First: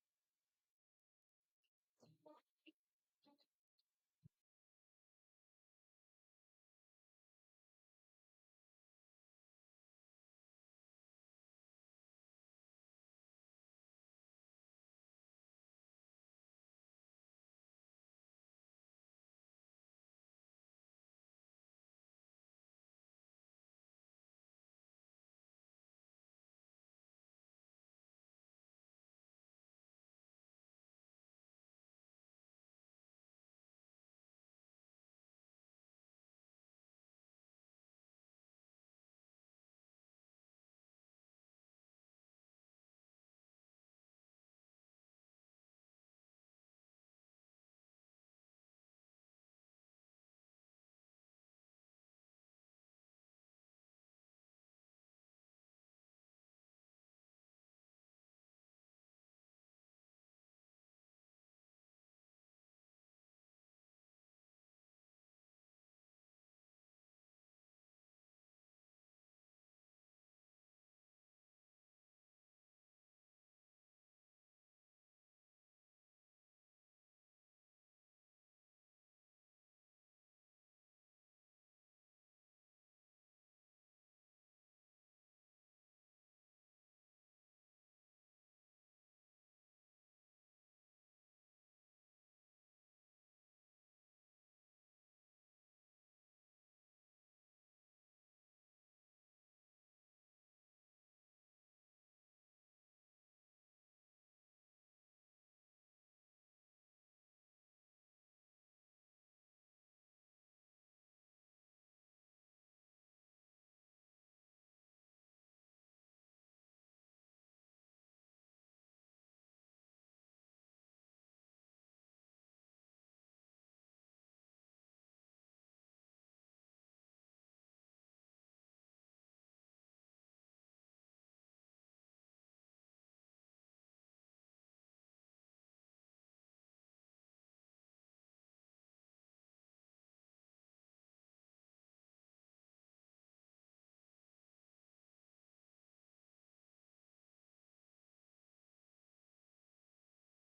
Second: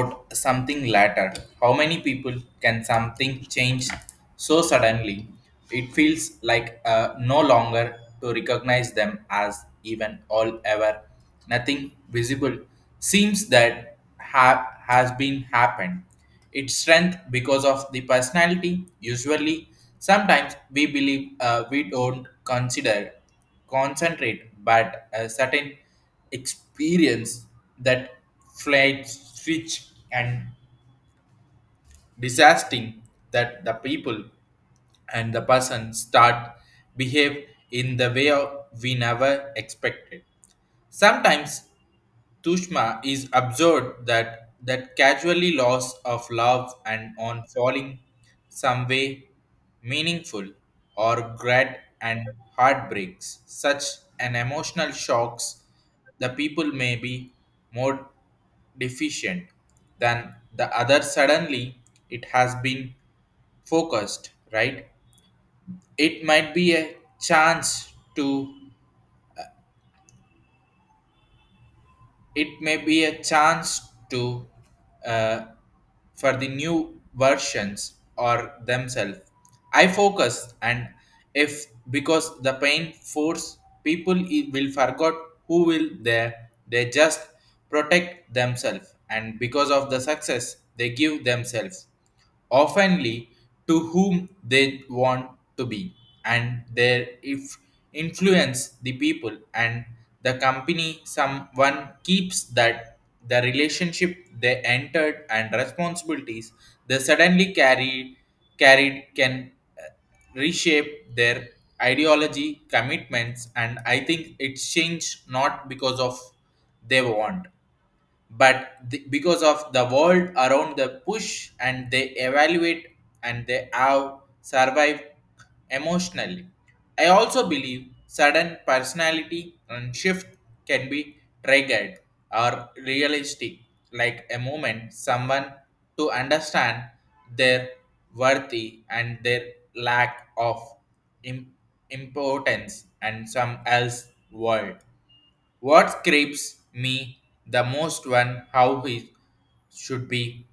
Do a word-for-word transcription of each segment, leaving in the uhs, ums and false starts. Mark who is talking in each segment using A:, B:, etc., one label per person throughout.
A: About something later. How many people can something change so suddenly? It feels like uh, no longer to recognize them as even all ever. Nothing visible seems that ha- has been happened. Its strength because of the personality. Usually, sometimes we believe uh, we don't consider concentrate, but a certain experience that flight switch and disasting that the people and the person start behave in the way of we never expected. Sometimes Tushma is absurd that that casually loss of love and on falling some way meaningful or grad and heartbreaks. Such an emotional shocks the people may be more deficient than the other suddenly it has been focused, right? It might be a chance to it may be a chance to uh, for the new versions or themselves I focused and if because the pain force people i- will forget who will there they just protect themselves and because of the success they give themselves oftenly to whom they want to be, and their if influence the people and the company. Someone keeps that the relationship they entered and responsibilities they suddenly carried carried can uh, reshape their ideology commitments. And I think it's changed not because of they want but the, because of the world around the push and they evaluate and they have survived emotionally. I also believe sudden personality and shift can be triggered or realistic like a moment someone to understand their worthy and their lack of im- importance and some else world. What creeps me the most one how he should be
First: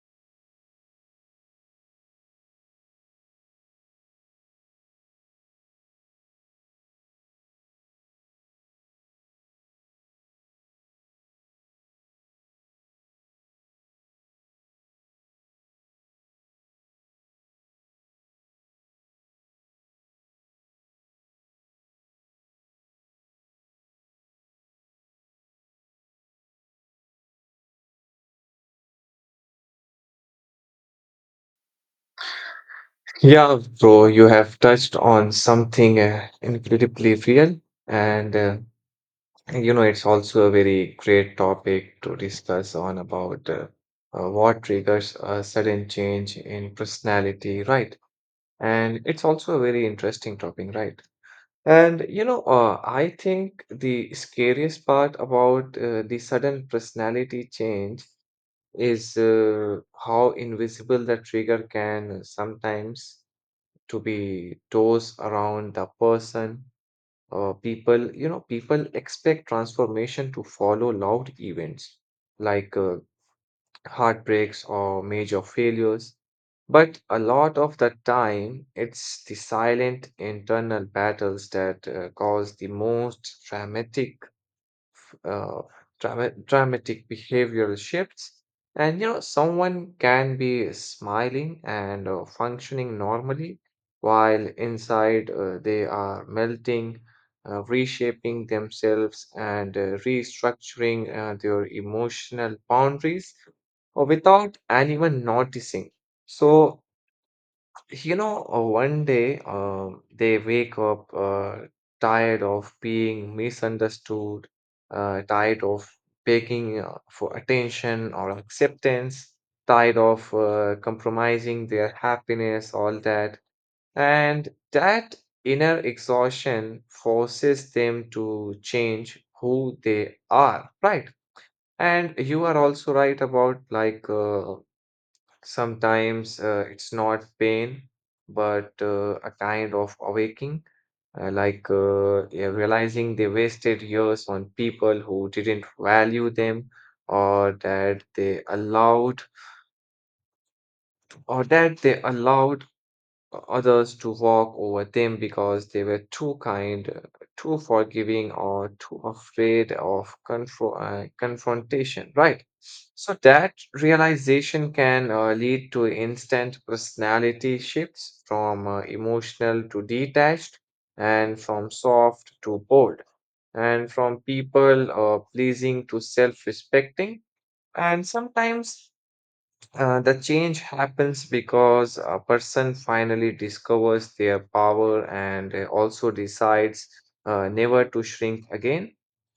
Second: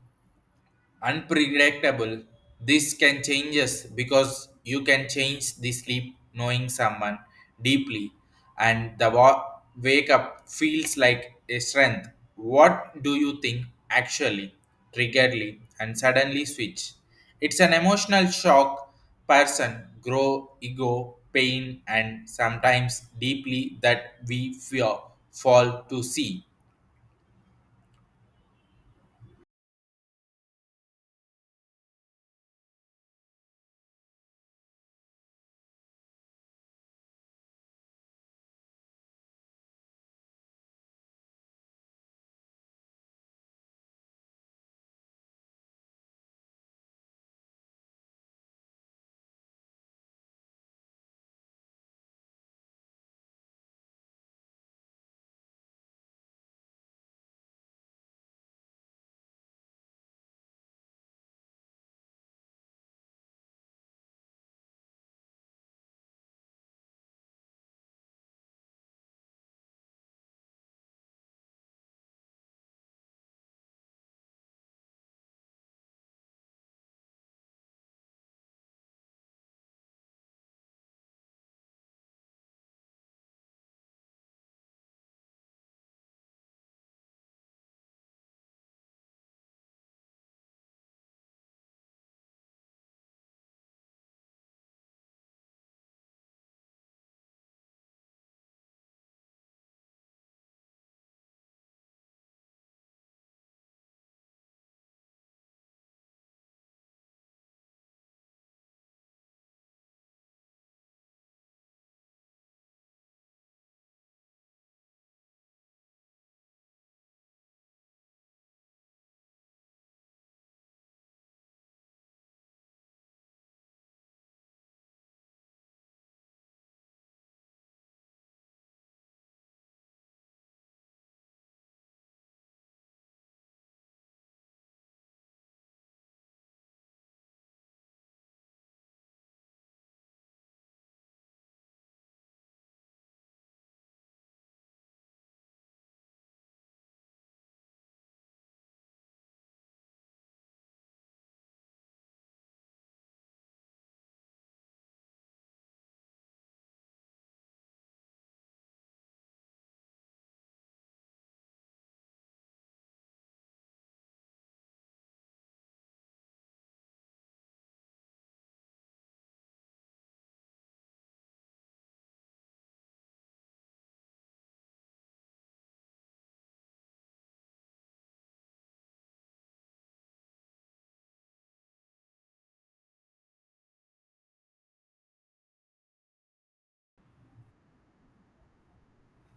A: unpredictable. This can change us because you can change the sleep knowing someone deeply, and the wa- wake up feels like a strength. What do you think actually, triggerly, and suddenly switch? It's an emotional shock. Person grow ego, pain, and sometimes deeply that we fear fall to see.
B: Yeah, bro, you have touched on something uh, incredibly real, and uh, you know it's also a very great topic to discuss on about uh, uh, what triggers a sudden change in personality, right? And it's also a very interesting topic, right? And you know, uh, I think the scariest part about uh, the sudden personality change is uh, how invisible the trigger can sometimes to be toes around the person, uh, people, you know, people expect transformation to follow loud events like uh, heartbreaks or major failures, but a lot of the time it's the silent internal battles that uh, cause the most dramatic uh, drama dramatic behavioral shifts. And you know, someone can be smiling and uh, functioning normally, while inside uh, they are melting, uh, reshaping themselves, and uh, restructuring uh, their emotional boundaries or without anyone noticing. So, you know, uh, one day um, they wake up uh, tired of being misunderstood, uh, tired of begging uh, for attention or acceptance, tired of uh, compromising their happiness, all that. And that inner exhaustion forces them to change who they are, right? And you are also right about like uh, sometimes uh, it's not pain, but uh, a kind of awakening, uh, like uh, yeah, realizing they wasted years on people who didn't value them, or that they allowed, or that they allowed uh, others to walk over them because they were too kind, uh, too forgiving, or too afraid of confro- uh, confrontation, right? So that realization can uh, lead to instant personality shifts from uh, emotional to detached, and from soft to bold, and from people uh, pleasing to self respecting. And sometimes uh, the change happens because a person finally discovers their power and uh, also decides uh, never to shrink again.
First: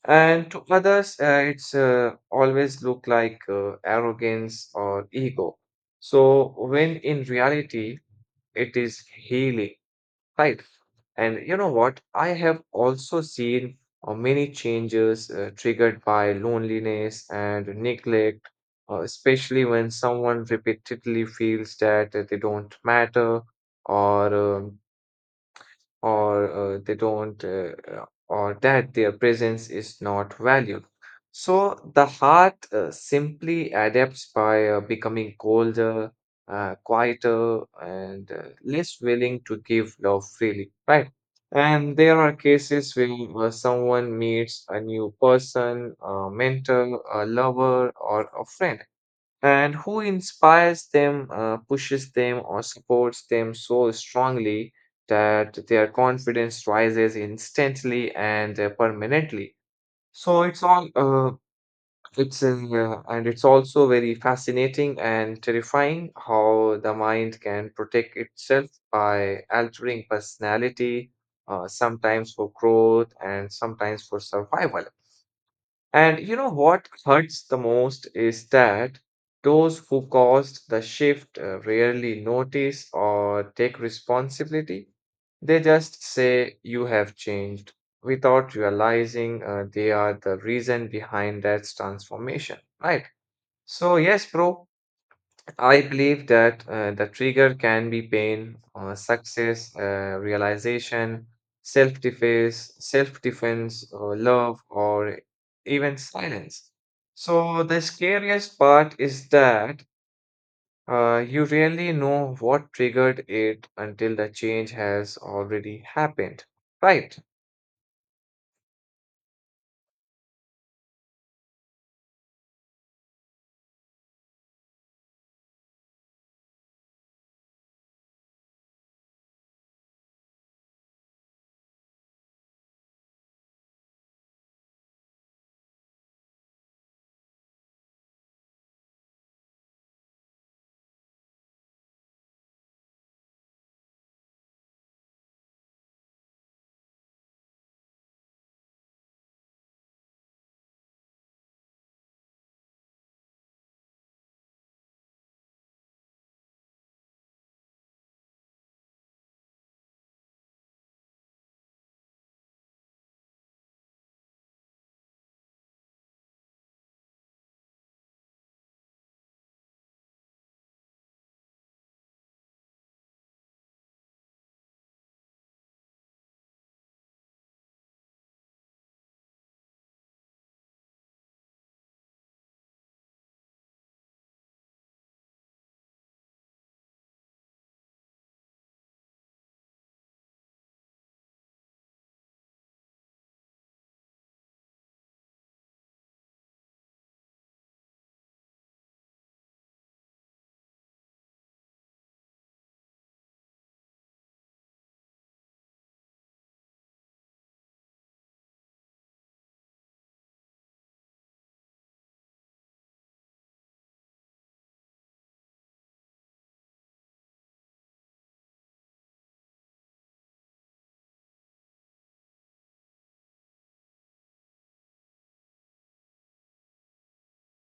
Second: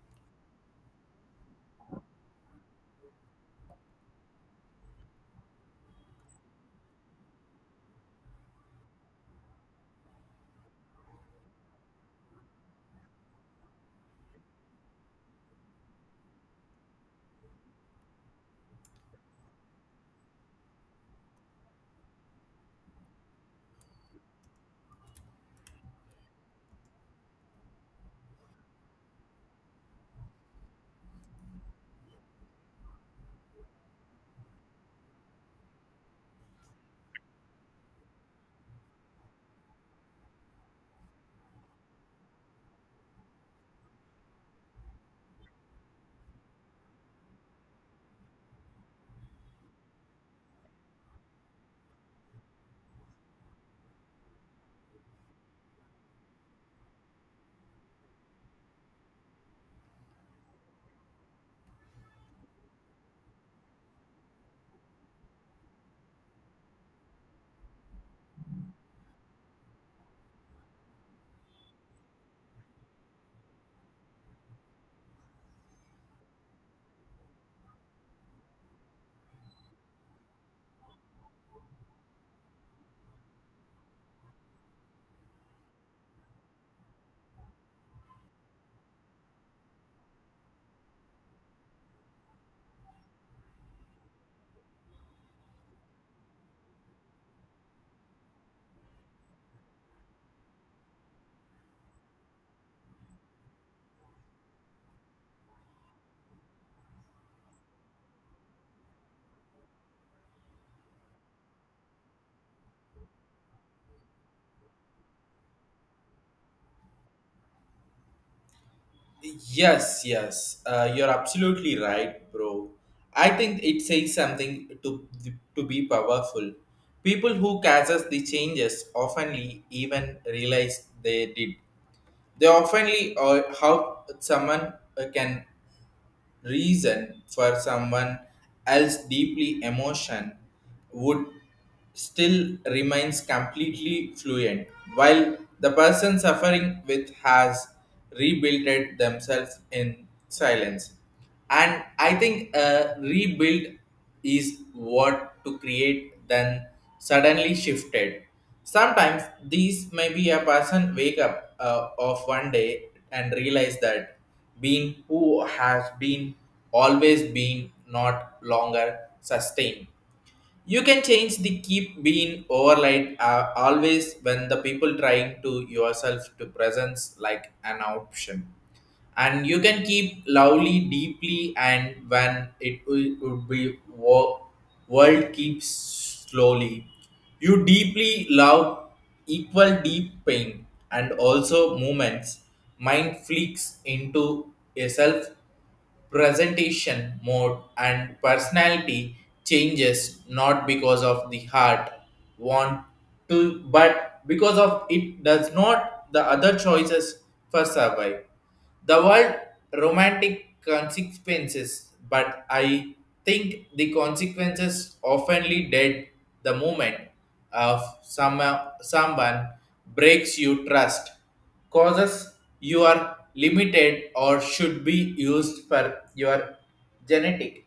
B: And to others, uh, it's uh, always look like uh, arrogance or ego. So when in reality, it is healing. Right. And you know what? I have also seen uh, many changes uh, triggered by loneliness and neglect, uh, especially when someone repeatedly feels that uh, they don't matter or um, or uh, they don't uh, uh, or that their presence is not valued, so the heart uh, simply adapts by uh, becoming colder, uh, quieter, and uh, less willing to give love freely, right? And there are cases where uh, someone meets a new person, a mentor, a lover, or a friend, and who inspires them, uh, pushes them, or supports them so strongly that their confidence rises instantly and uh, permanently. So it's all, uh, it's in, uh, and it's also very fascinating and terrifying how the mind can protect itself by altering personality, uh, sometimes for growth and sometimes for survival. And you know what hurts the most is that those who caused the shift uh, rarely notice or take responsibility. They just say, "You have changed," without realizing uh, they are the reason behind that transformation, right? So, yes, bro, I believe that uh, the trigger can be pain, uh, success, uh, realization, self defense, self defense, or love, or even silence. So, the scariest part is that uh, you really know what triggered it until the change has already happened, right?
A: Yes, yes, uh, you're absolutely right, bro. I think it says something to to be powerful. People who causes the changes oftenly even realize they did. They oftenly or how someone uh, can reason for someone else deeply emotion would still remains completely fluent while the person suffering with has rebuilt it themselves in silence. And I think uh, rebuild is what to create then suddenly shifted. Sometimes these may be a person wake up uh, of one day and realize that being who has been always been not longer sustained. You can change the keep being overlight uh, always when the people trying to yourself to presence like an option. And you can keep lovely deeply and when it will, would be wo- world keeps slowly. You deeply love equal deep pain and also movements. Mind flicks into yourself presentation mode and personality changes not because of the heart want to but because of it does not the other choices for survive the word romantic consequences. But I think the consequences oftenly dead the moment of some someone breaks you trust causes you are limited or should be used for your genetic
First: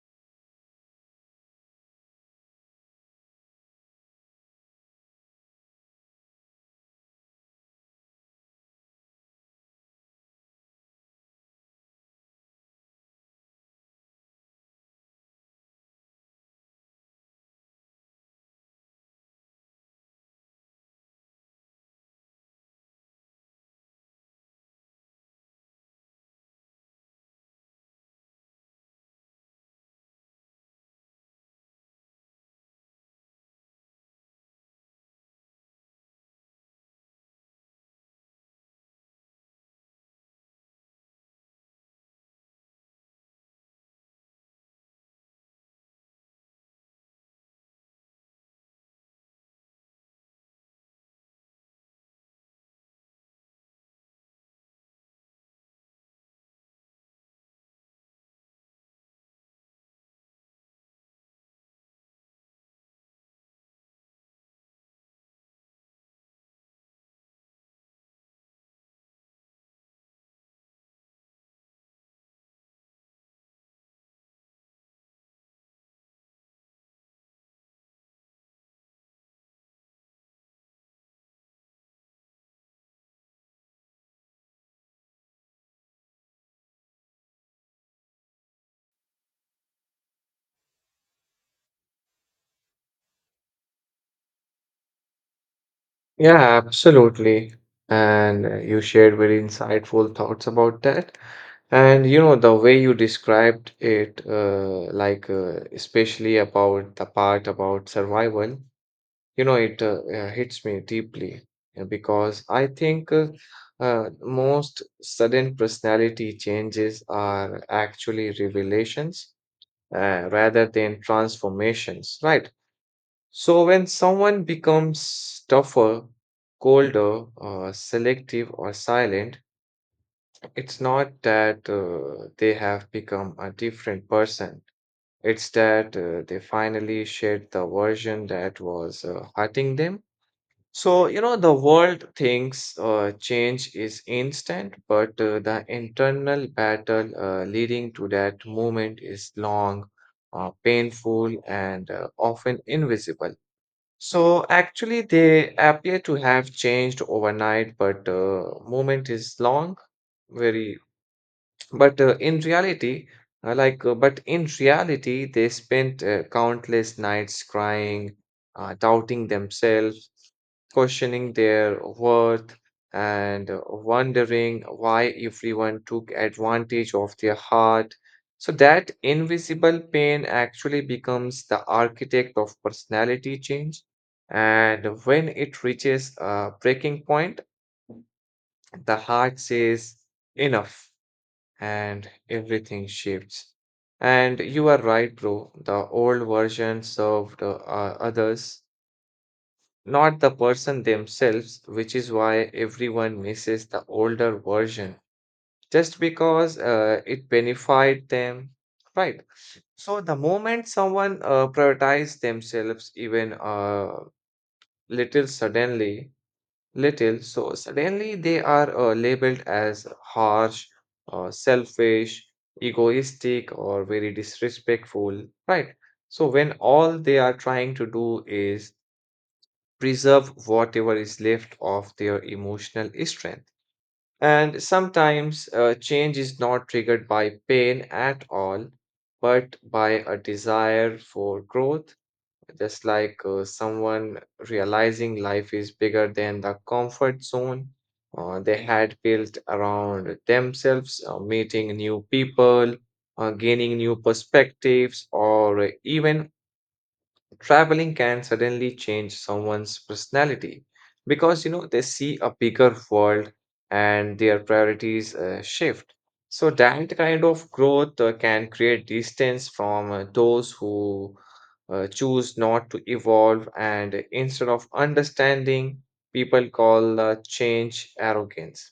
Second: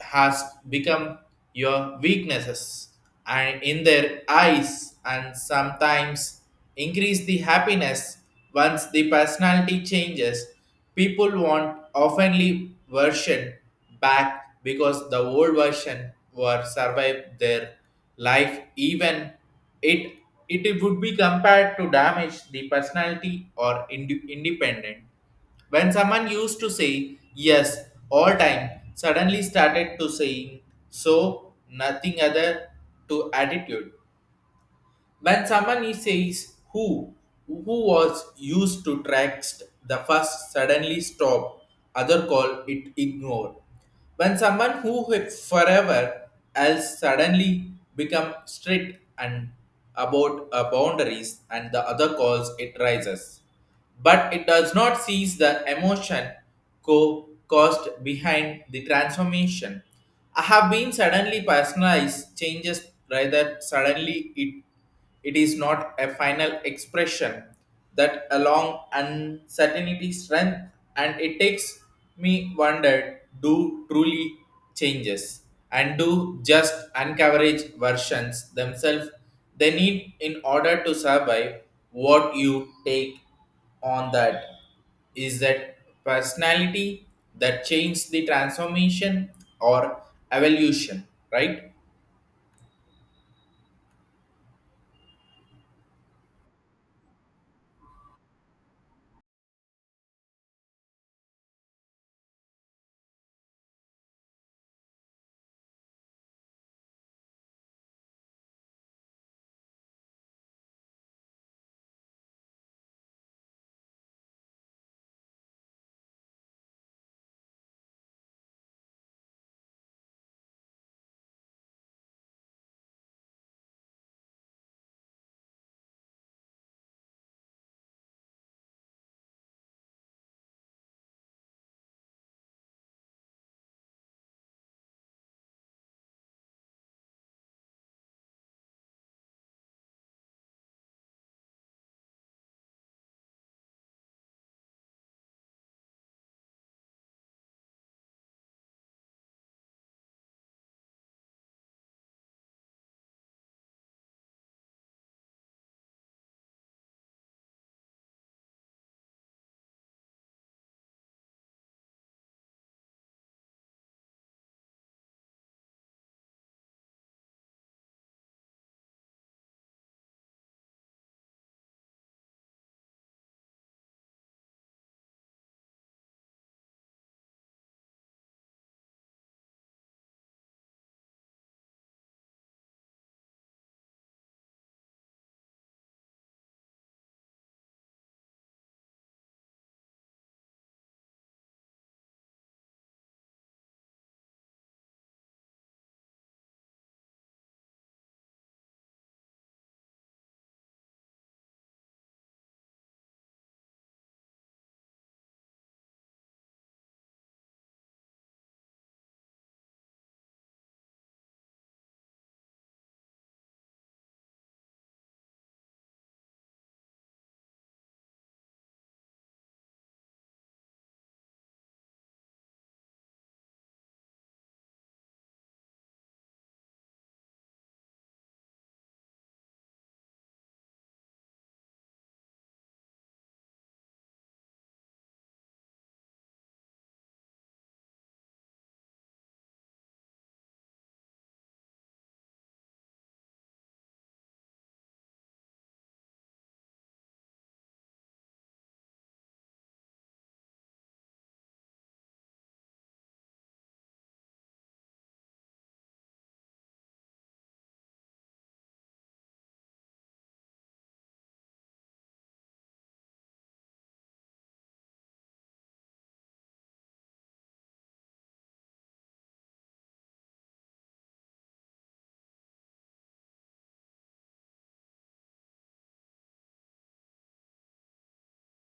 A: has become your weaknesses and in their eyes and sometimes increase the happiness. Once the personality changes people want oftenly version back because the old version were survived their life even it it would be compared to damage the personality or ind- independent. When someone used to say yes all time, suddenly started to saying so nothing other to attitude. When someone he says who, who was used to text the first suddenly stop, other call it ignore. When someone who had forever else suddenly become strict and about uh, boundaries and the other calls it rises but it does not seize the emotion co- caused behind the transformation. I have been suddenly personalized changes rather suddenly it it is not a final expression that along uncertainty strength. And it takes me wondered do truly changes and do just uncoverage versions themselves they need in order to survive. What you take on that is that personality that changes the transformation or evolution, right?
B: Yeah, absolutely. And uh, you shared very insightful thoughts about that. And you know, the way you described it, uh, like uh, especially about the part about survival, you know, it uh, uh, hits me deeply uh, because I think uh, uh, most sudden personality changes are actually revelations uh, rather than transformations, right? So, when someone becomes tougher, colder, uh, selective, or silent, it's not that uh, they have become a different person. It's that uh, they finally shed the version that was uh, hurting them. So, you know, the world thinks uh, change is instant, but uh, the internal battle uh, leading to that moment is long, uh, painful, and uh, often invisible. So actually, they appear to have changed overnight, but uh, movement is long, very, but uh, in reality, uh, like, uh, but in reality, they spent uh, countless nights crying, uh, doubting themselves, questioning their worth, and uh, wondering why everyone took advantage of their heart. So that invisible pain actually becomes the architect of personality change. And when it reaches a breaking point, the heart says, enough, and everything shifts. And you are right, bro. The old version served uh, others, not the person themselves, which is why everyone misses the older version just because uh, it benefited them, right? So the moment someone uh, prioritizes themselves even uh, little suddenly, little, so suddenly, they are uh, labeled as harsh, uh, selfish, egoistic, or very disrespectful, right? So, when all they are trying to do is preserve whatever is left of their emotional strength. And sometimes uh, change is not triggered by pain at all, but by a desire for growth, just like uh, someone realizing life is bigger than the comfort zone uh, they had built around themselves, uh, meeting new people, uh, gaining new perspectives, or even traveling can suddenly change someone's personality because you know they see a bigger world and their priorities uh, shift. So that kind of growth uh, can create distance from uh, those who uh, choose not to evolve, and instead of understanding, people call uh, change arrogance.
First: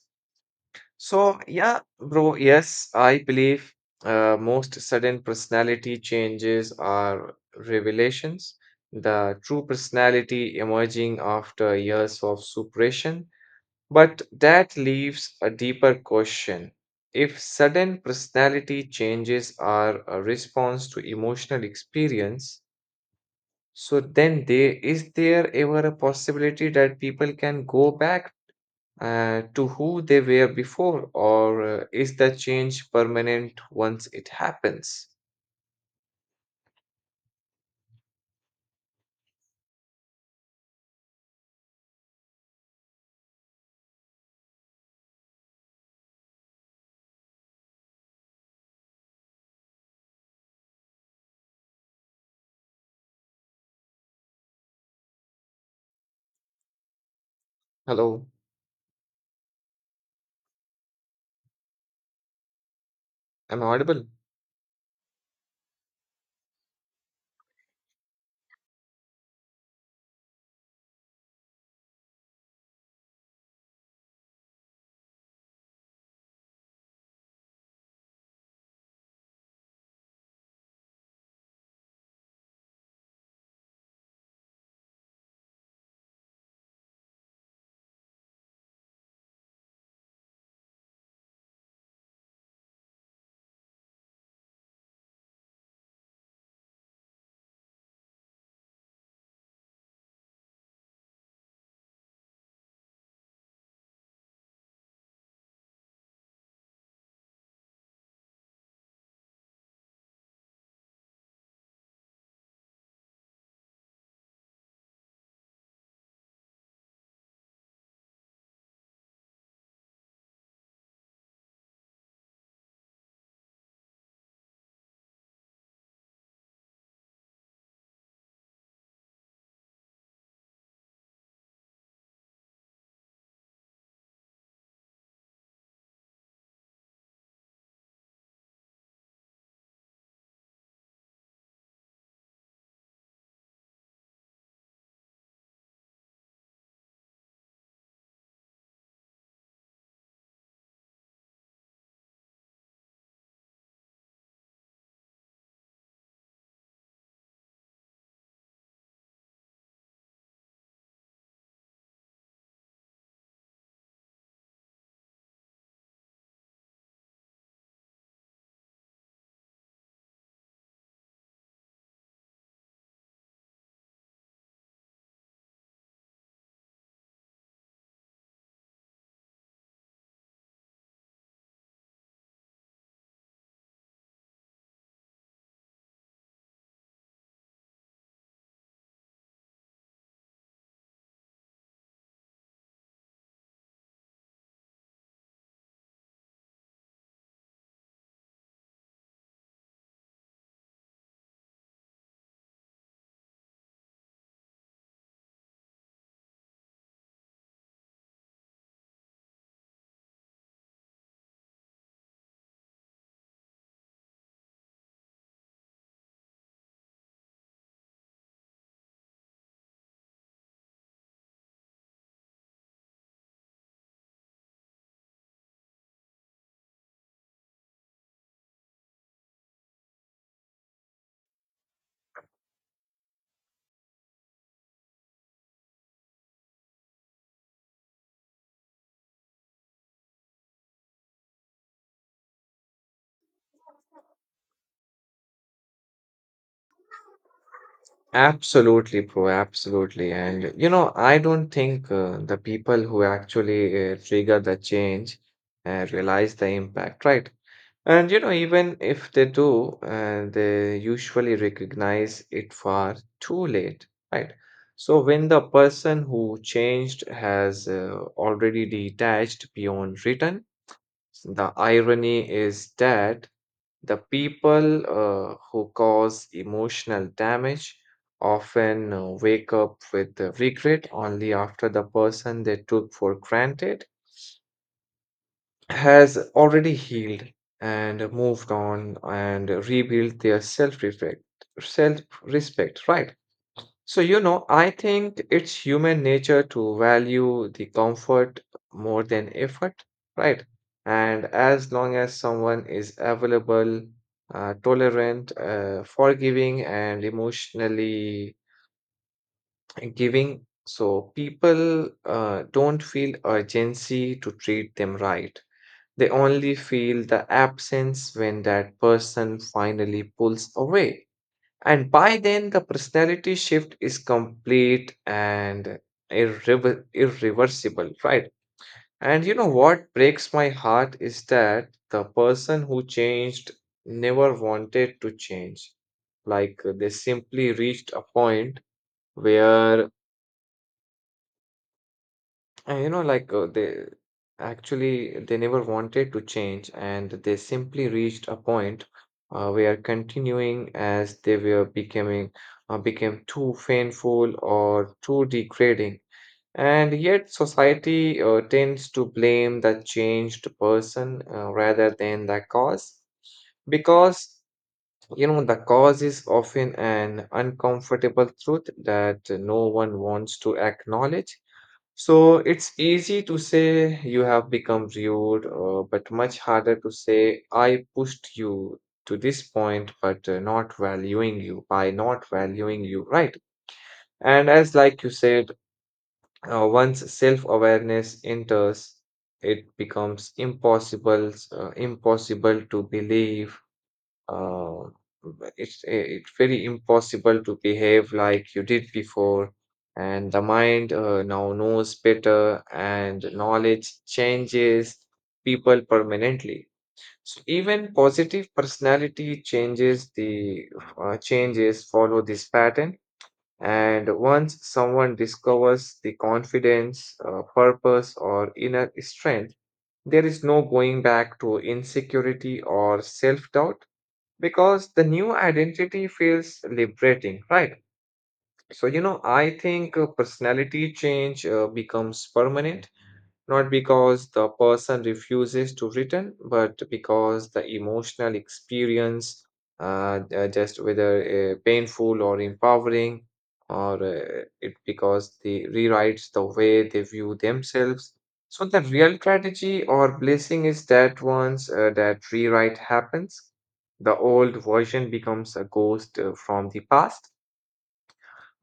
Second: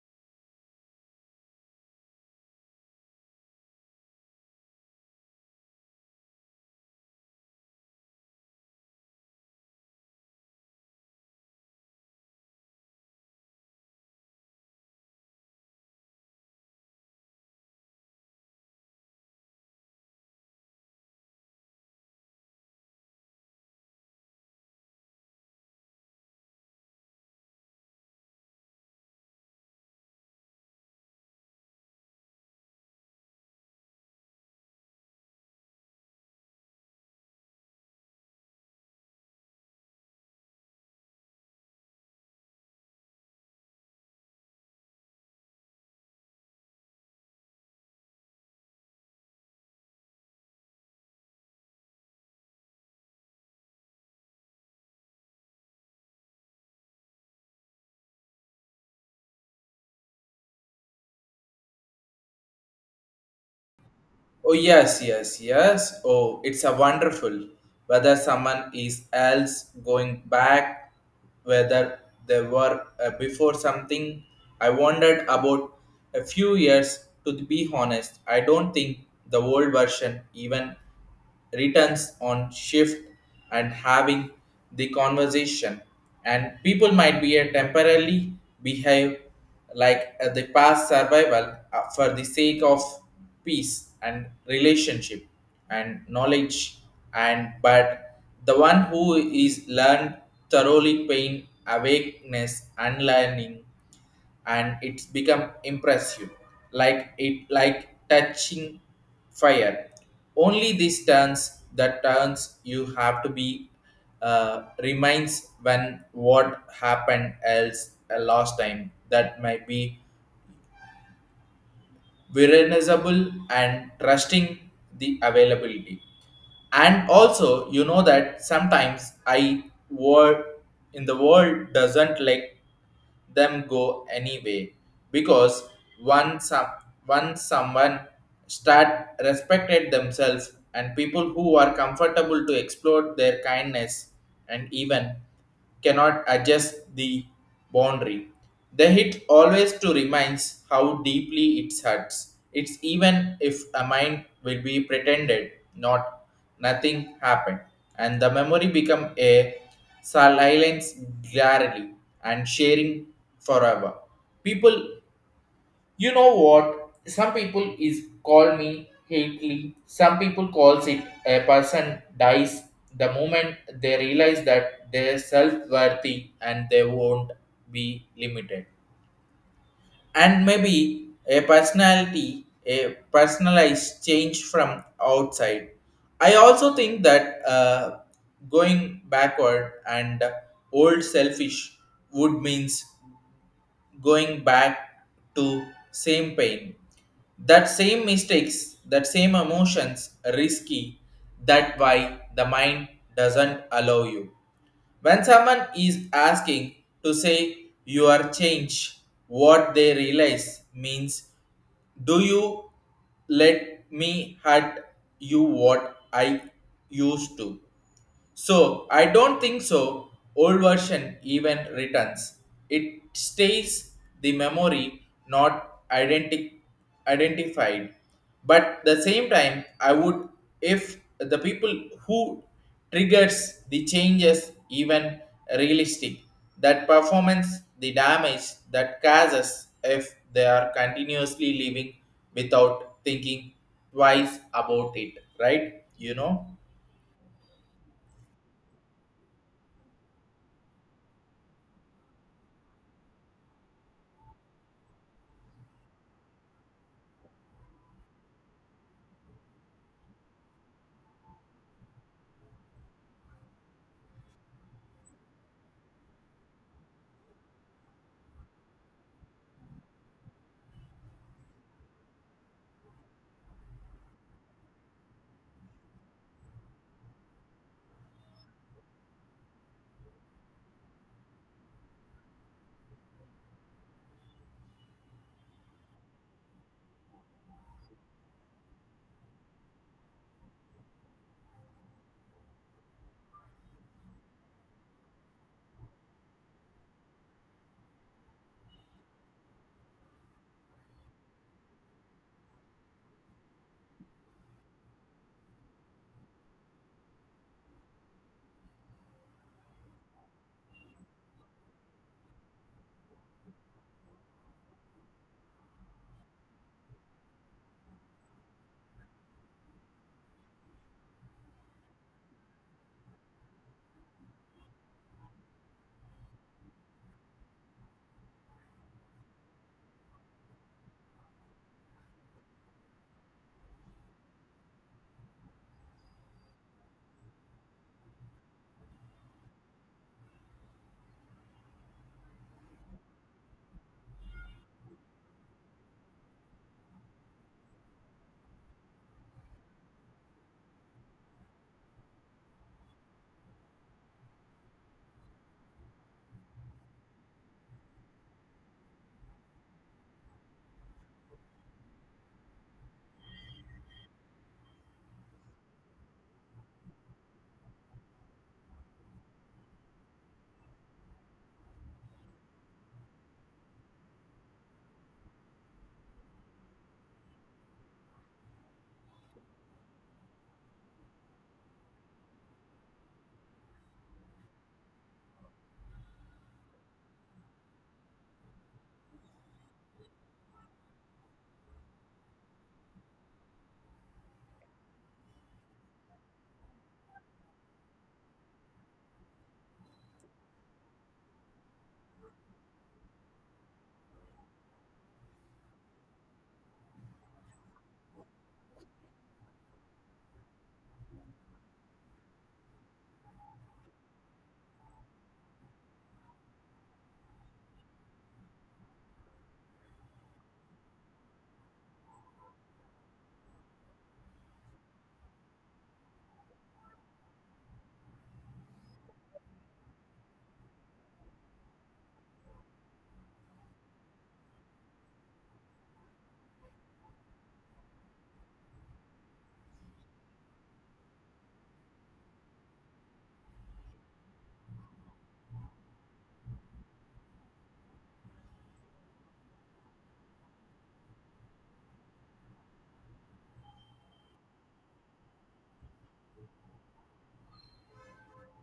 B: So, yeah, bro, yes, I believe uh, most sudden personality changes are revelations, the true personality emerging after years of suppression. But that leaves a deeper question. If sudden personality changes are a response to emotional experience, so then there is there ever a possibility that people can go back uh, to who they were before, or uh, is the change permanent once it happens? Hello, am I audible?
A: Oh yes, yes, yes. Oh, it's a wonderful whether someone is else going back, whether they were uh, before something. I wondered about a few years. To be honest, I don't think the old version even returns on shift and having the conversation and people might be a temporarily behave like uh, the past survival uh, for the sake of peace and relationship and knowledge and but the one who is learned thoroughly pain awakeness unlearning and it's become impressive like it like touching fire. Only these turns the turns you have to be uh, reminds when what happened else uh, last time that might be recognizable and trusting the availability. And also you know that sometimes I world in the world doesn't let them go anyway because once some once someone start respected themselves and people who are comfortable to explore their kindness and even cannot adjust the boundary the hit always to reminds how deeply it hurts. It's even if a mind will be pretended, not nothing happened, and the memory become a silence glarily and sharing forever. People, you know what? Some people is call me hately. Some people calls it a person dies the moment they realize that their self worthy and they won't be limited and maybe a personality a personalized change from outside. I also think that uh, going backward and old selfish would means going back to same pain that same mistakes that same emotions risky that why the mind doesn't allow you when someone is asking to say you are changed, what they realize means do you let me hurt you what I used to? So I don't think so. Old version even returns. It stays the memory not identi- identified. But the same time, I would if the people who triggers the changes even realistic that performance the damage that causes if they are continuously living without thinking twice about it, right, you know.
B: Absolutely, bro. Absolutely. And you know, I don't think uh, the people who actually uh, trigger the change uh, realize the impact, right? And you know, even if they do, uh, they usually recognize it far too late, right? So when the person who changed has uh, already detached beyond return, the irony is that the people uh, who cause emotional damage often uh, wake up with the regret only after the person they took for granted has already healed and moved on and rebuilt their self-respect self-respect, right? So you know I think it's human nature to value the comfort more than effort, right? And as long as someone is available, uh, tolerant, uh, forgiving, and emotionally giving, so people uh, don't feel urgency to treat them right, they only feel the absence when that person finally pulls away. And by then, the personality shift is complete and irrever- irreversible, right? And you know what breaks my heart is that the person who changed never wanted to change. Like uh, they simply reached a point where. And you know, like uh, they Actually, they never wanted to change, and they simply reached a point uh, where continuing as they were becoming uh, became too painful or too degrading. And yet, society uh, tends to blame the changed person uh, rather than the cause, because you know the cause is often an uncomfortable truth that no one wants to acknowledge. So it's easy to say you have become rude, uh, but much harder to say I pushed you to this point, but uh, not valuing you by not valuing you, right? And as like you said, uh, once self-awareness enters, it becomes impossible, uh, impossible to believe uh, but it's eh, it's very impossible to behave like you did before, and the mind uh, now knows better, and knowledge changes people permanently. So even positive personality changes the uh, changes follow this pattern. And once someone discovers the confidence, uh, purpose, or inner strength, there is no going back to insecurity or self doubt because the new identity feels liberating, right? So, you know, I think uh, personality change uh, becomes permanent not because the person refuses to return, but because the emotional experience, uh, uh, just whether uh, painful or empowering, or uh, it because they rewrites the way they view themselves. So the real tragedy or blessing is that once uh, that rewrite happens, the old version becomes a ghost uh, from the past.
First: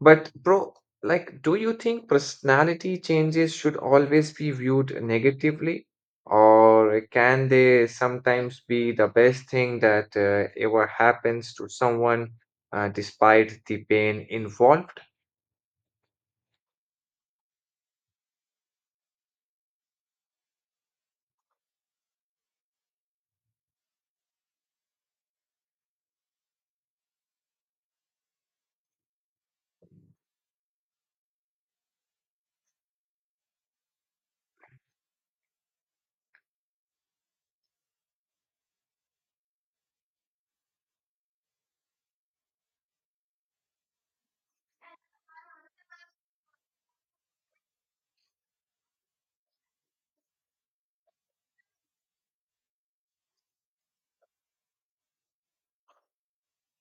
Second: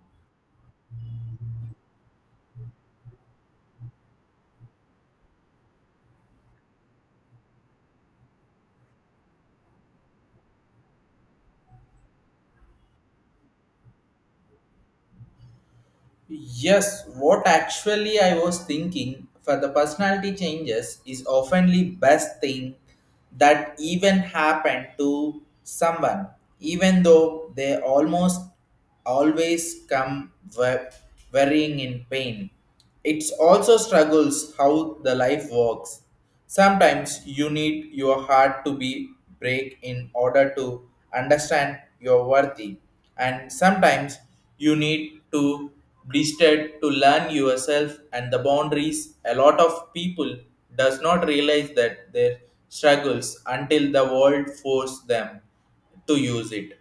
B: But, bro, like, do you think personality changes should always be viewed negatively? Or can they sometimes be the best thing that uh, ever happens to someone uh, despite the pain involved?
A: Yes, what actually I was thinking for the personality changes is oftenly best thing that even happened to someone, even though they almost always come wa- varying in pain. It's also struggles how the life works. Sometimes you need your heart to be break in order to understand your worthy, and sometimes you need to blistered to learn yourself and the boundaries. A lot of people does not realize that their struggles until the world force them to use it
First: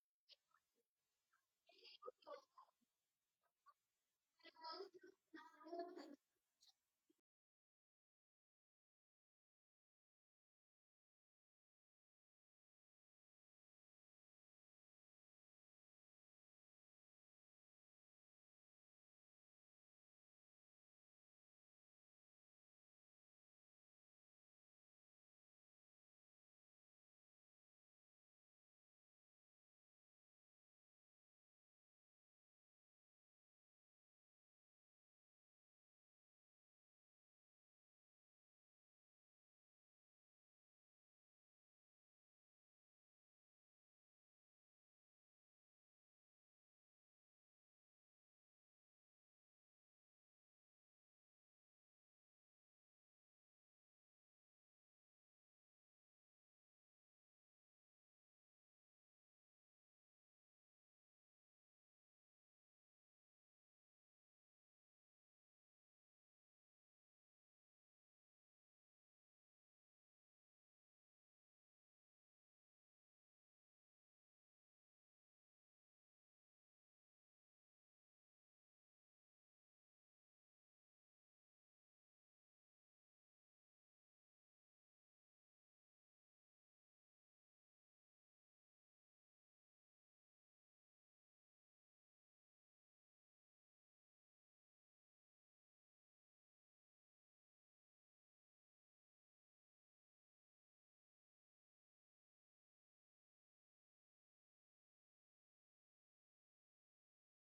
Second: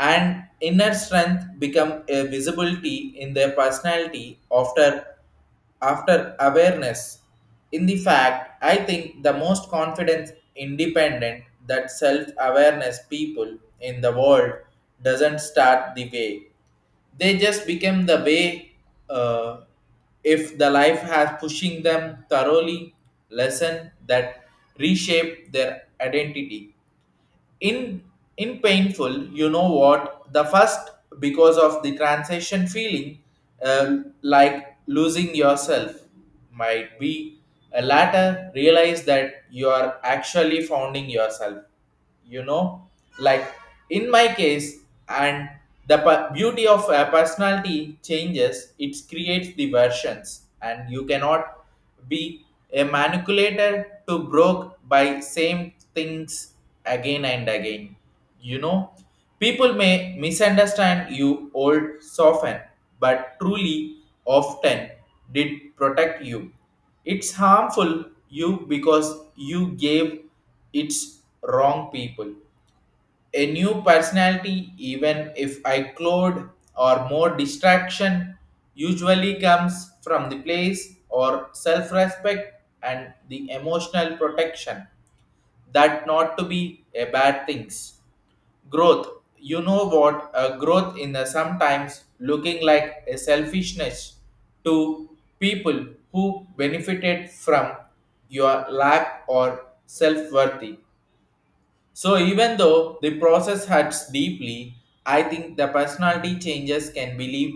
A: and inner strength become a visibility in their personality after after awareness. In the fact I think the most confident independent that self awareness people in the world doesn't start the way they just become the way uh, if the life has pushing them thoroughly lesson that reshape their identity in in painful. You know what the first because of the transition feeling uh, like losing yourself might be a latter realize that you are actually founding yourself, you know, like in my case. And the pe- beauty of a personality changes it creates the versions and you cannot be a manipulator to broke by same things again and again. You know, people may misunderstand you old soften, but truly often did protect you. It's harmful you because you gave its wrong people a new personality, even if I cloud or more distraction, usually comes from the place or self respect and the emotional protection. That not to be a bad things. Growth. You know what? A growth in the sometimes looking like a selfishness to people who benefited from your lack or self worthy. So even though the process hurts deeply, I think the personality changes can believe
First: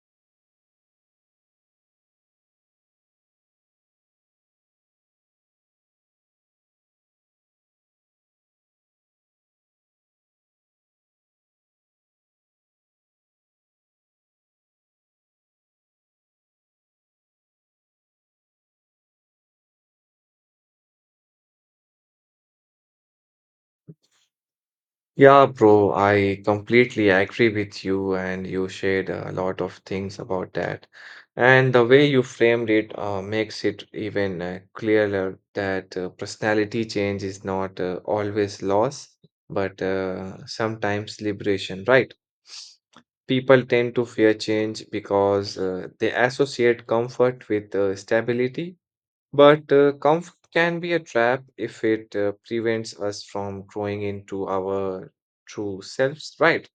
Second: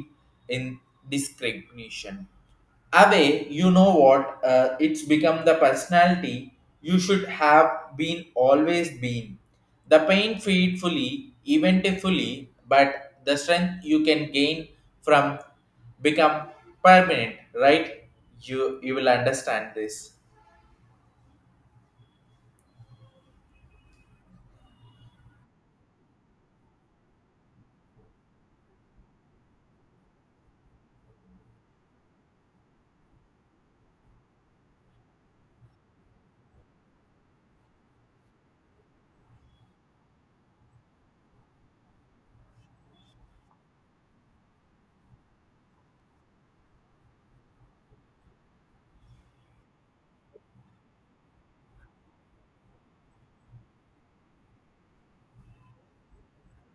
A: in discrimination. Away, you know what? Uh, it's become the personality you should have been always been. The pain feed fully, eventifully, but the strength you can gain from become permanent, right? You you will understand this.
B: Yeah, bro, I completely agree with you, and you shared a lot of things about that. And the way you framed it uh, makes it even uh, clearer that uh, personality change is not uh, always loss, but uh, sometimes liberation, right? People tend to fear change because uh, they associate comfort with uh, stability. But uh, comfort can be a trap if it uh, prevents us from growing into our true selves, right?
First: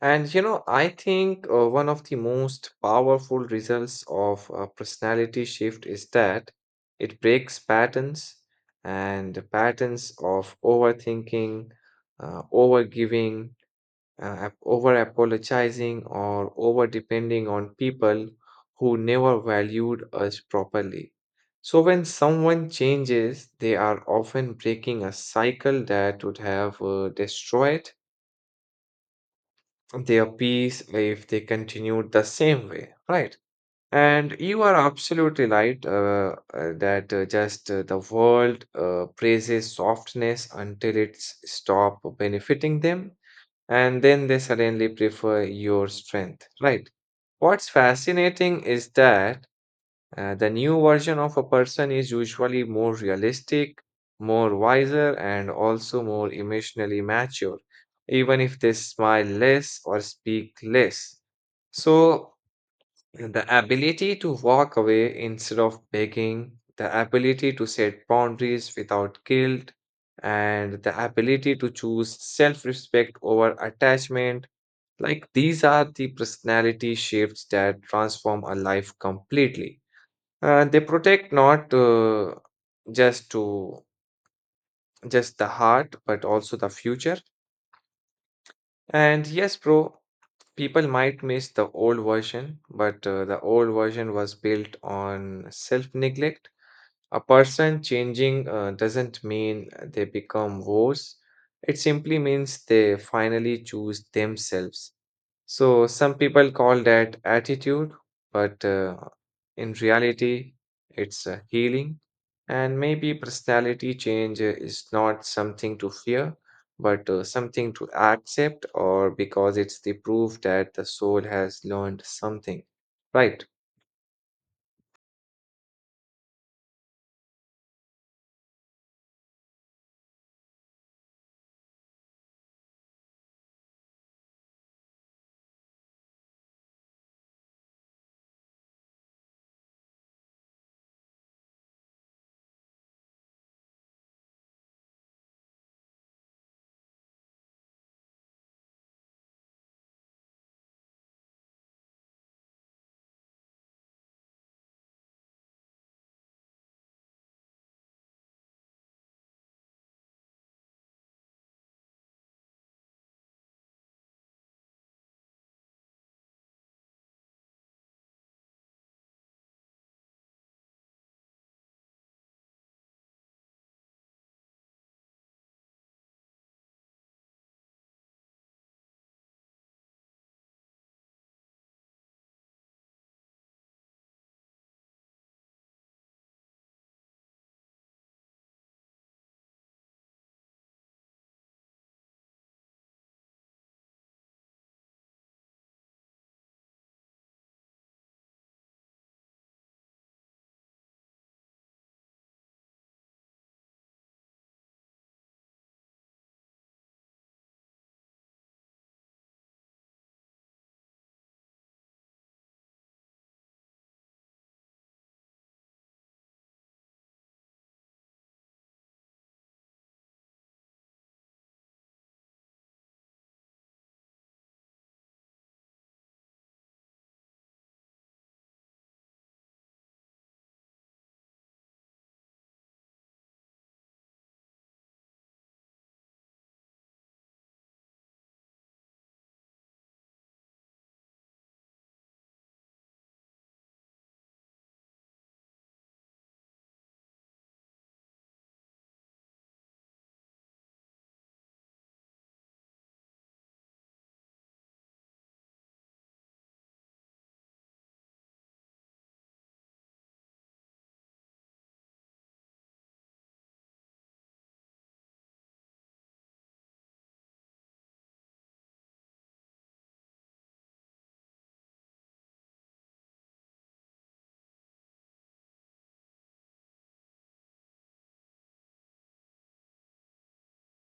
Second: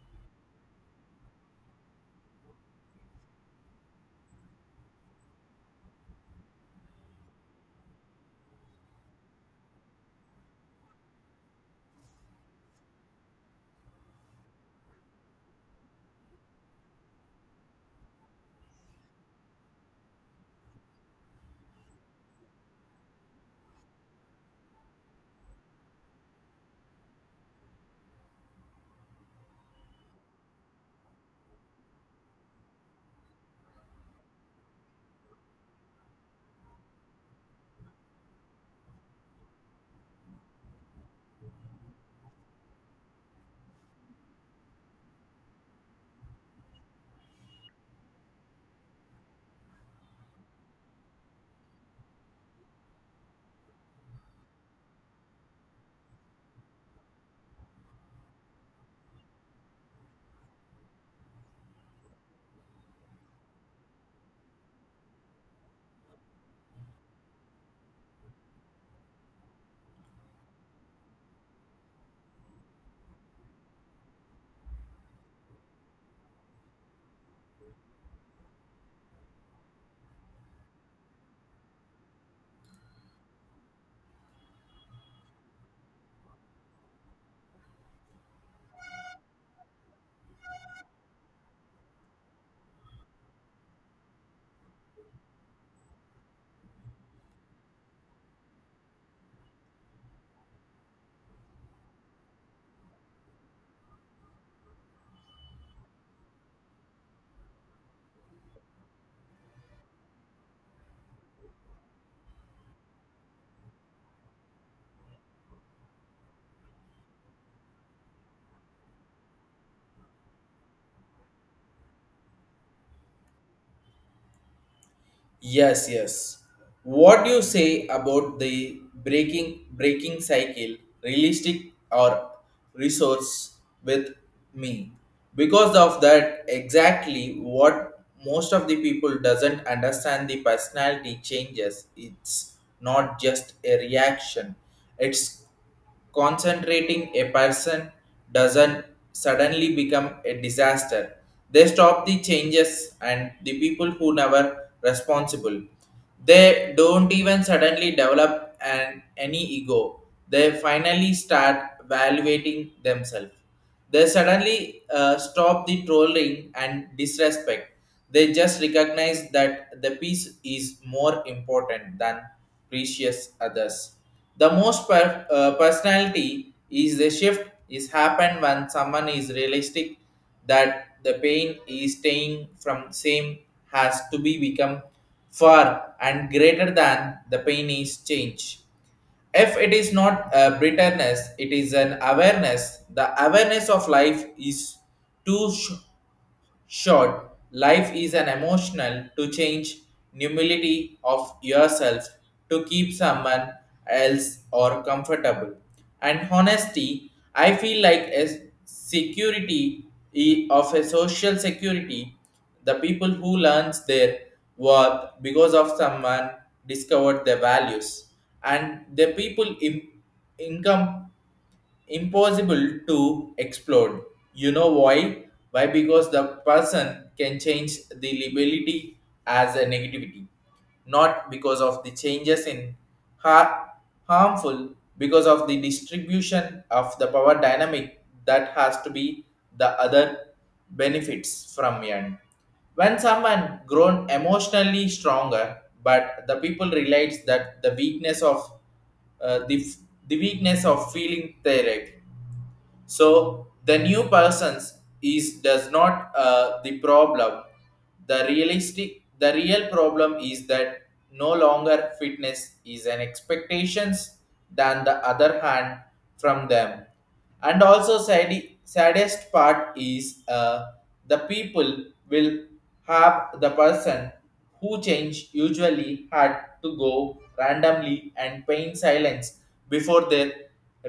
B: And you know, I think uh, one of the most powerful results of a personality shift is that it breaks patterns and the patterns of overthinking, uh, overgiving, uh, over apologizing or over depending on people who never valued us properly. So, when someone changes, they are often breaking a cycle that would have uh, destroyed their peace if they continued the same way, right? And you are absolutely right uh, uh, that uh, just uh, the world uh, praises softness until it's stop benefiting them and then they suddenly prefer your strength, right? What's fascinating is that uh, the new version of a person is usually more realistic, more wiser, and also more emotionally mature, even if they smile less or speak less. So, the ability to walk away instead of begging, the ability to set boundaries without guilt, and the ability to choose self respect over attachment like these are the personality shifts that transform a life completely. Uh, they protect not uh, just to just the heart, but also the future. And yes, bro, people might miss the old version, but uh, the old version was built on self-neglect. A person changing uh, doesn't mean they become worse. It simply means they finally choose themselves. So some people call that attitude, but uh, in reality, it's uh, healing. And maybe personality change uh, is not something to fear, but uh, something to accept, or because it's the proof that the soul has learned something, right?
A: Yes, yes. What do you say about the breaking breaking cycle, realistic or resource with me? Because of that, exactly what most of the people doesn't understand the personality changes. It's not just a reaction. It's concentrating a person doesn't suddenly become a disaster. They stop the changes and the people who never responsible. They don't even suddenly develop an any ego. They finally start evaluating themselves. They suddenly uh, stop the trolling and disrespect. They just recognize that the peace is more important than precious others. The most per- uh, personality is the shift is happened when someone is realistic that the pain is staying from same has to be become far and greater than the pain is change. If it is not a bitterness, it is an awareness. The awareness of life is too sh- Short, life is an emotional to change humility of yourself to keep someone else or comfortable. And honesty, I feel like as security i- of a social security, the people who learns their worth because of someone discovered their values and the people in, income impossible to explode. You know why? Why? Because the person can change the liability as a negativity, not because of the changes in har- harmful, because of the distribution of the power dynamic that has to be the other benefits from end. When someone grown emotionally stronger, but the people realize that the weakness of uh, the, f- the weakness of feeling tired. So the new persons is does not uh, the problem. The realistic the real problem is that no longer fitness is an expectations than the other hand from them. And also sad, saddest part is uh, the people will have the person who change usually had to go randomly and pain silence before they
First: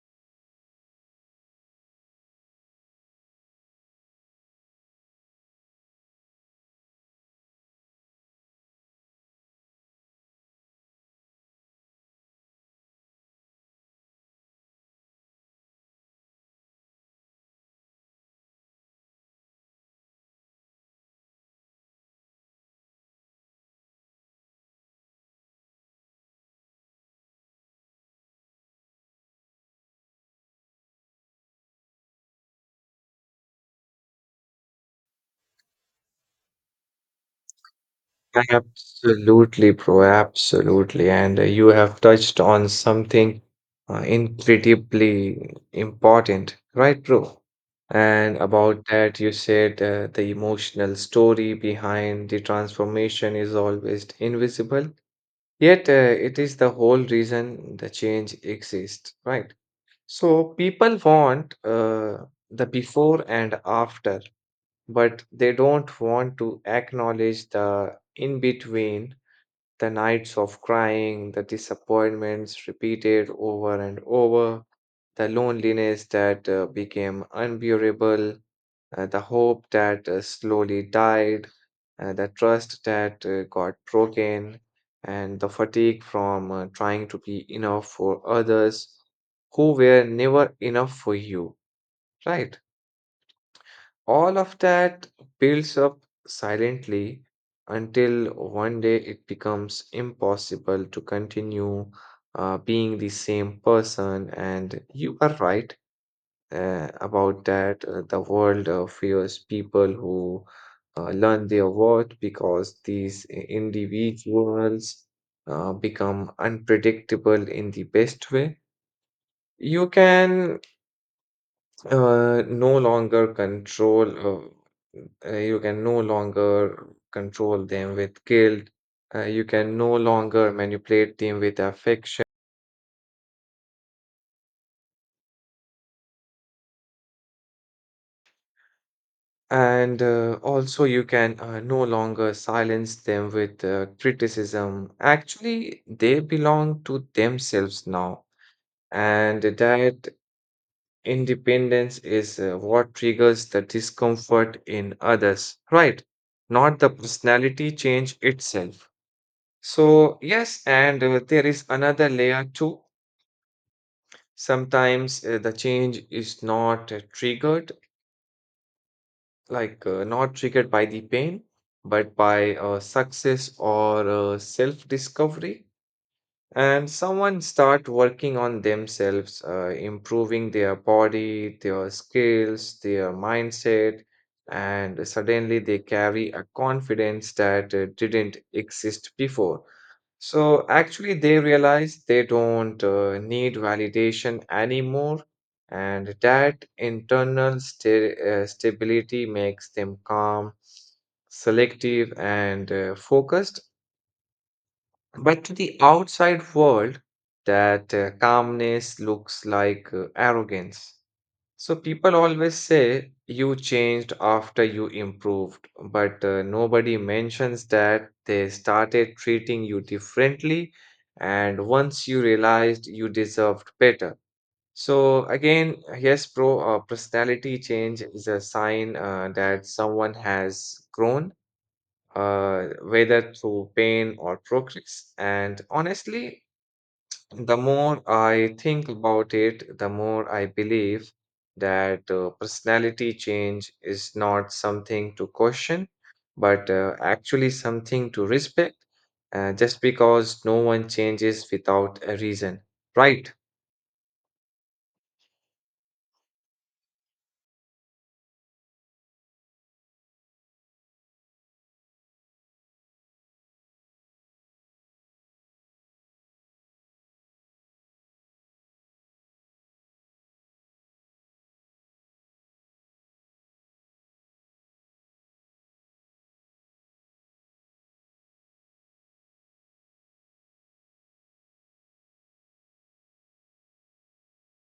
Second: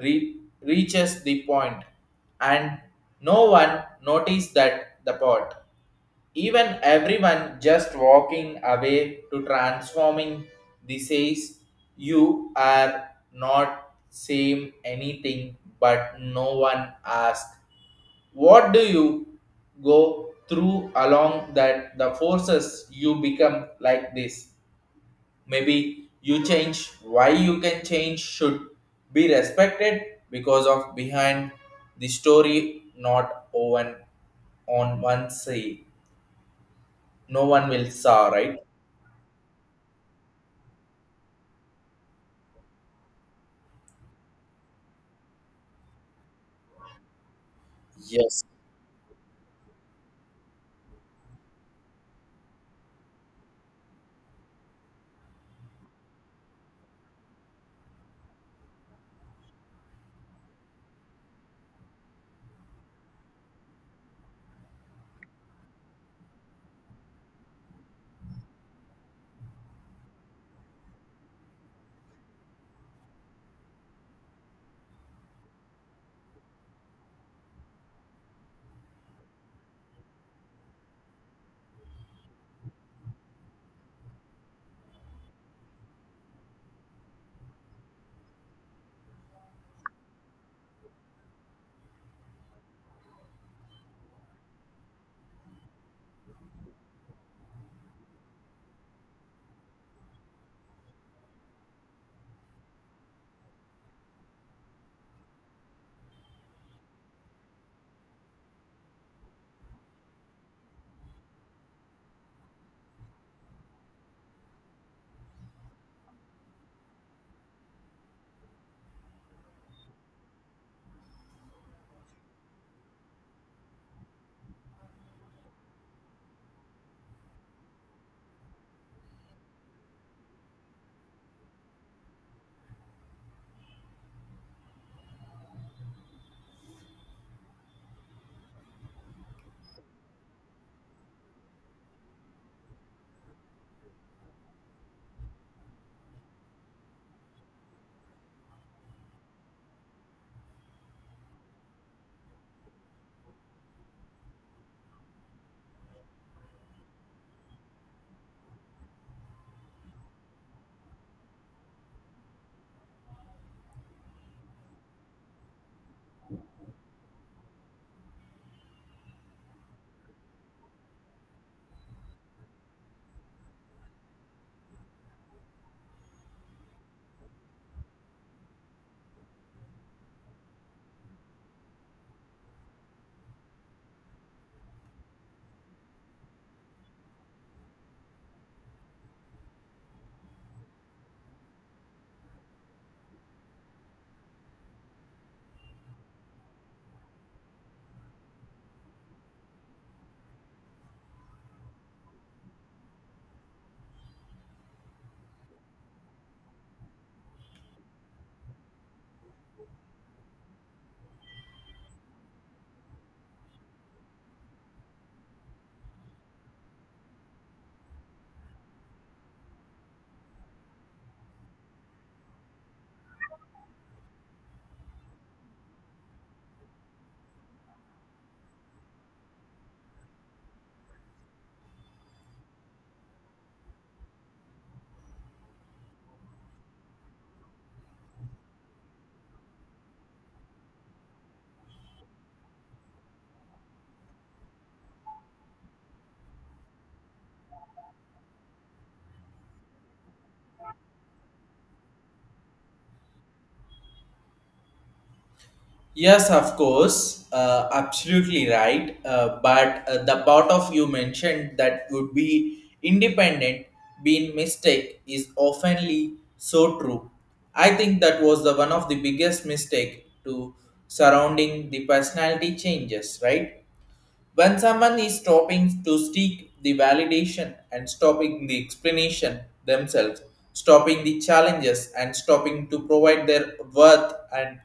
A: re- reaches the point. And no one noticed that the pot even everyone just walking away to transforming this says you are not same anything but no one asked what do you go through along that the forces you become like this? Maybe you change why you can change should be respected because of behind the story not on on one say no one will saw, right?
B: Absolutely, bro. Absolutely. And uh, you have touched on something uh, incredibly important, right, bro? And
A: Yes.
B: about that, you said uh, the emotional story behind the transformation is always invisible, yet uh, it is the whole reason the change exists, right? So people want uh, the before and after, but they don't want to acknowledge the in between the nights of crying, the disappointments repeated over and over, the loneliness that uh, became unbearable, uh, the hope that uh, slowly died, uh, the trust that uh, got broken, and the fatigue from uh, trying to be enough for others who were never enough for you, right? All of that builds up silently until one day it becomes impossible to continue uh, being the same person. And you are right uh, about that. Uh, the world uh, fears people who uh, learn their worth because these i- individuals uh, become unpredictable in the best way. You can uh, no longer control, uh, uh, you can no longer control them with guilt. Uh, you can no longer manipulate them with affection. And uh, also, you can uh, no longer silence them with uh, criticism. Actually, they belong to themselves now. And that independence is uh, what triggers the discomfort in others, right? Not the personality change itself. So, yes, and uh, there is another layer too. Sometimes uh, the change is not uh, triggered, like uh, not triggered by the pain, but by uh, success or uh, self-discovery. And someone start working on themselves uh, improving their body their skills their mindset and suddenly they carry a confidence that uh, didn't exist before so actually they realize they don't uh, need validation anymore and that internal sta- uh, stability makes them calm selective and uh, focused but to the outside world, that uh, calmness looks like uh, arrogance. So people always say you changed after you improved, but uh, nobody mentions that they started treating you differently, and once you realized you deserved better. So again, yes, bro, uh, personality change is a sign uh, that someone has grown uh, whether through pain or progress. And honestly, the more I think about it, the more I believe that uh, personality change is not something to question, but uh, actually something to respect, uh, just because no one changes without a reason, right?
A: Yes, of course, uh, absolutely right. Uh, but uh, the part of you mentioned that would be independent, being mistake is oftenly so true. I think that was the one of the biggest mistake to surrounding the personality changes, right? When someone is stopping to seek the validation and stopping the explanation themselves, stopping the challenges and stopping to provide their worth and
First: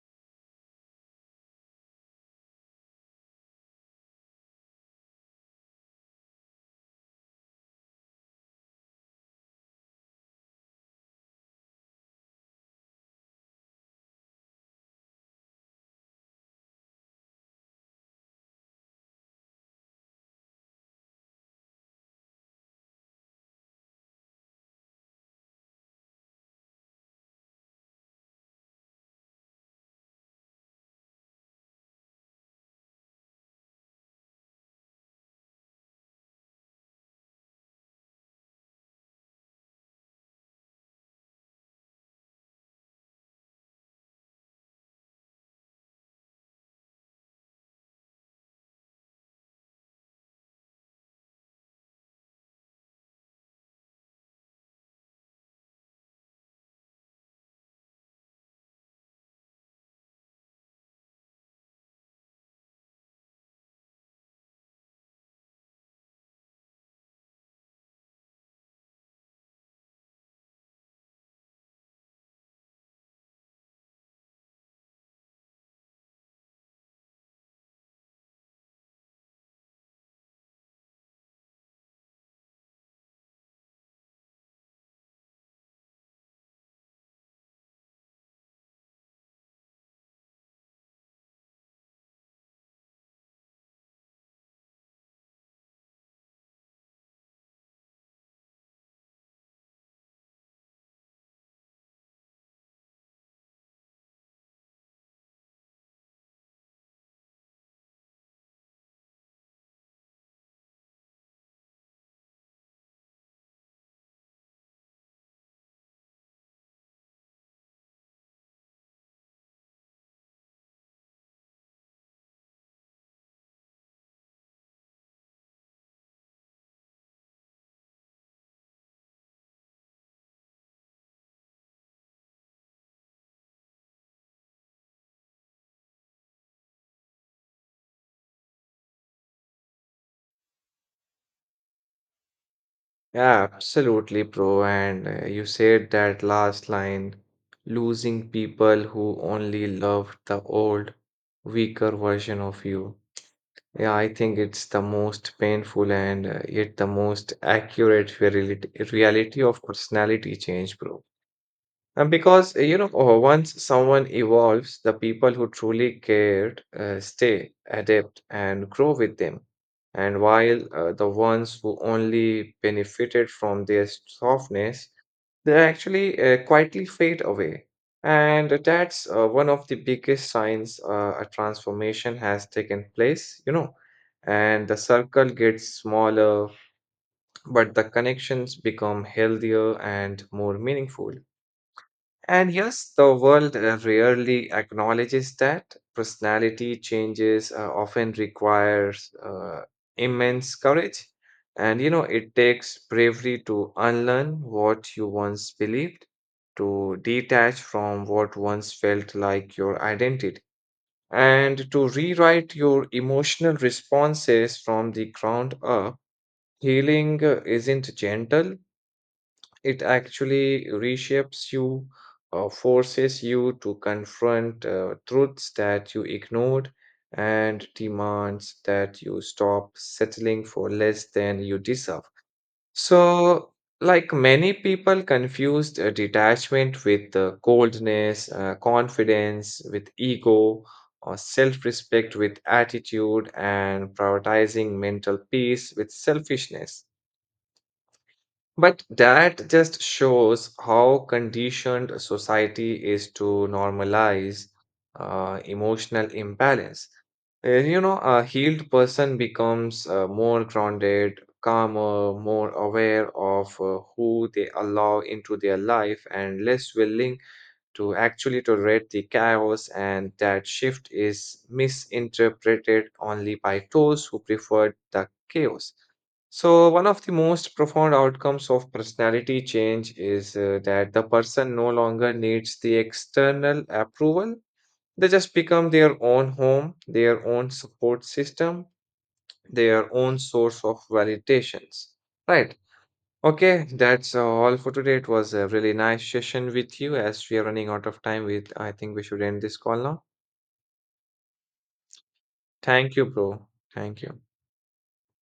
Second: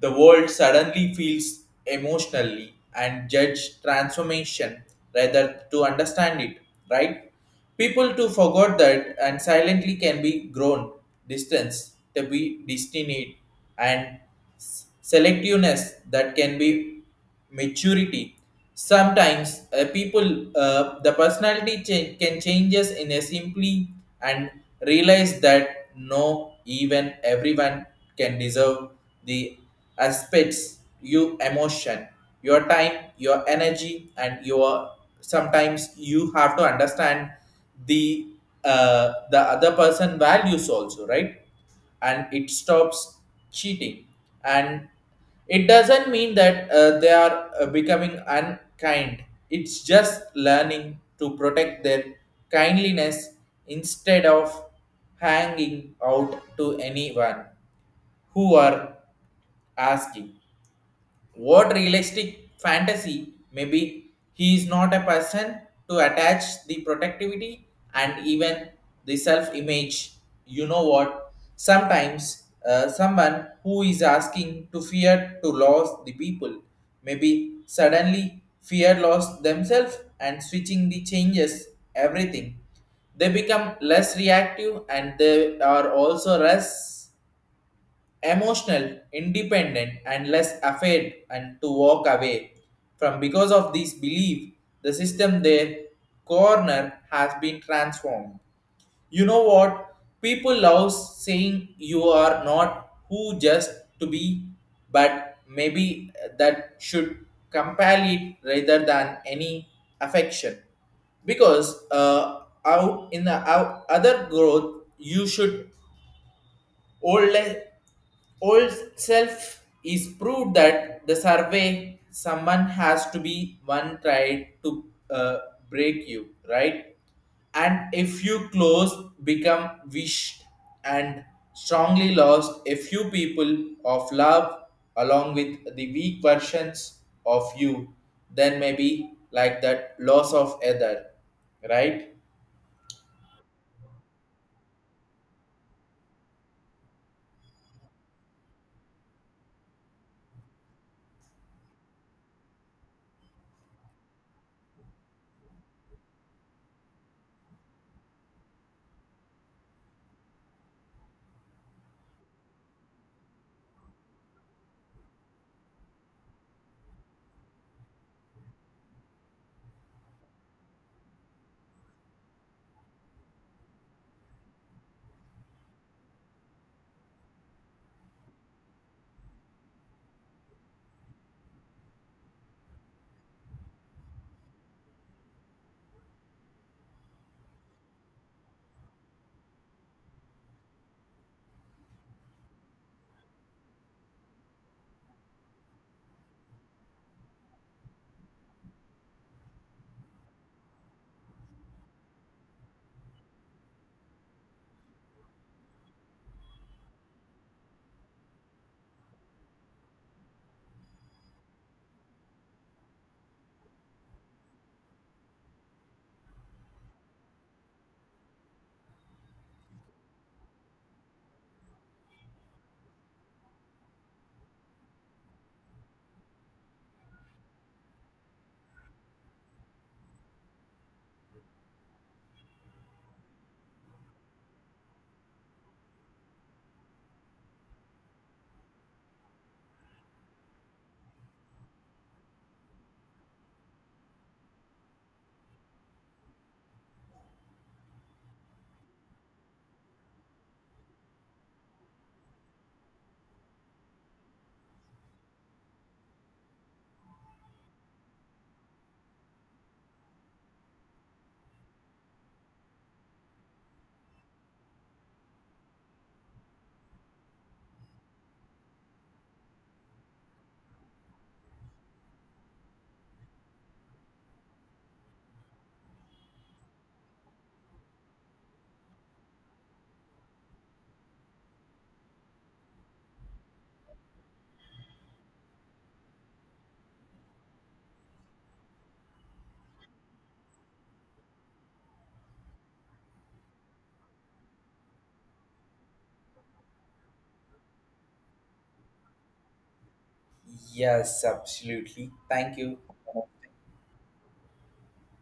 A: the world suddenly feels emotionally and judge transformation rather to understand it, right? People to forgot that and silently can be grown distance to be destined and s- selectiveness that can be maturity. Sometimes uh, people, uh, the personality change can changes in a simply and realize that no, even everyone can deserve the aspects you emotion, your time, your energy, and your sometimes you have to understand the uh, the other person values also, right? And it stops cheating and it doesn't mean that uh, they are uh, becoming unkind. It's just learning to protect their kindliness instead of hanging out to anyone who are asking what realistic fantasy? Maybe he is not a person to attach the protectivity and even the self image. You know what? Sometimes uh, someone who is asking to fear to lose the people, maybe suddenly fear lost themselves and switching the changes everything they become less reactive and they are also less emotional, independent, and less afraid and to walk away from because of this belief, the system their corner has been transformed. You know what? People love saying you are not who just to be, but maybe that should compel it rather than any affection because uh, out in the out, other growth you should Old, old self is proved that the survey someone has to be one tried to uh, break you, right? And if you close, become wished and strongly lost a few people of love along with the weak versions of you, then maybe like that loss of other, right?
B: Yeah, absolutely, bro. And uh, you said that last line, losing people who only loved the old, weaker version of you. Yeah, I think it's the most painful and uh, yet the most accurate reality, reality of personality change, bro. Uh, because, uh, you know, uh, once someone evolves, the people who truly cared uh, stay, adapt, and grow with them. And while uh, the ones who only benefited from their softness, they actually uh, quietly fade away. And that's uh, one of the biggest signs uh, a transformation has taken place, you know. And the circle gets smaller, but the connections become healthier and more meaningful. And yes, the world uh, rarely acknowledges that personality changes uh, often requires uh, immense courage. And you know, it takes bravery to unlearn what you once believed, to detach from what once felt like your identity, and to rewrite your emotional responses from the ground up. Healing uh, isn't gentle, it actually reshapes you uh, forces you to confront uh, truths that you ignored and demands that you stop settling for less than you deserve. So like many people confused uh, detachment with uh, coldness uh, confidence with ego or self-respect with attitude and prioritizing mental peace with selfishness but that just shows how conditioned a society is to normalize uh, emotional imbalance. Uh, You know, a healed person becomes uh, more grounded, calmer, more aware of uh, who they allow into their life, and less willing to actually tolerate the chaos. And that shift is misinterpreted only by those who preferred the chaos. So, one of the most profound outcomes of personality change is uh, that the person no longer needs the external approval. They just become their own home, their own support system, their own source of validations. Right. Okay, that's all for today. It was a really nice session with you as we are running out of time with I think we should end this call now.
A: Yes, absolutely. Thank you.
B: Thank you, bro. Thank you.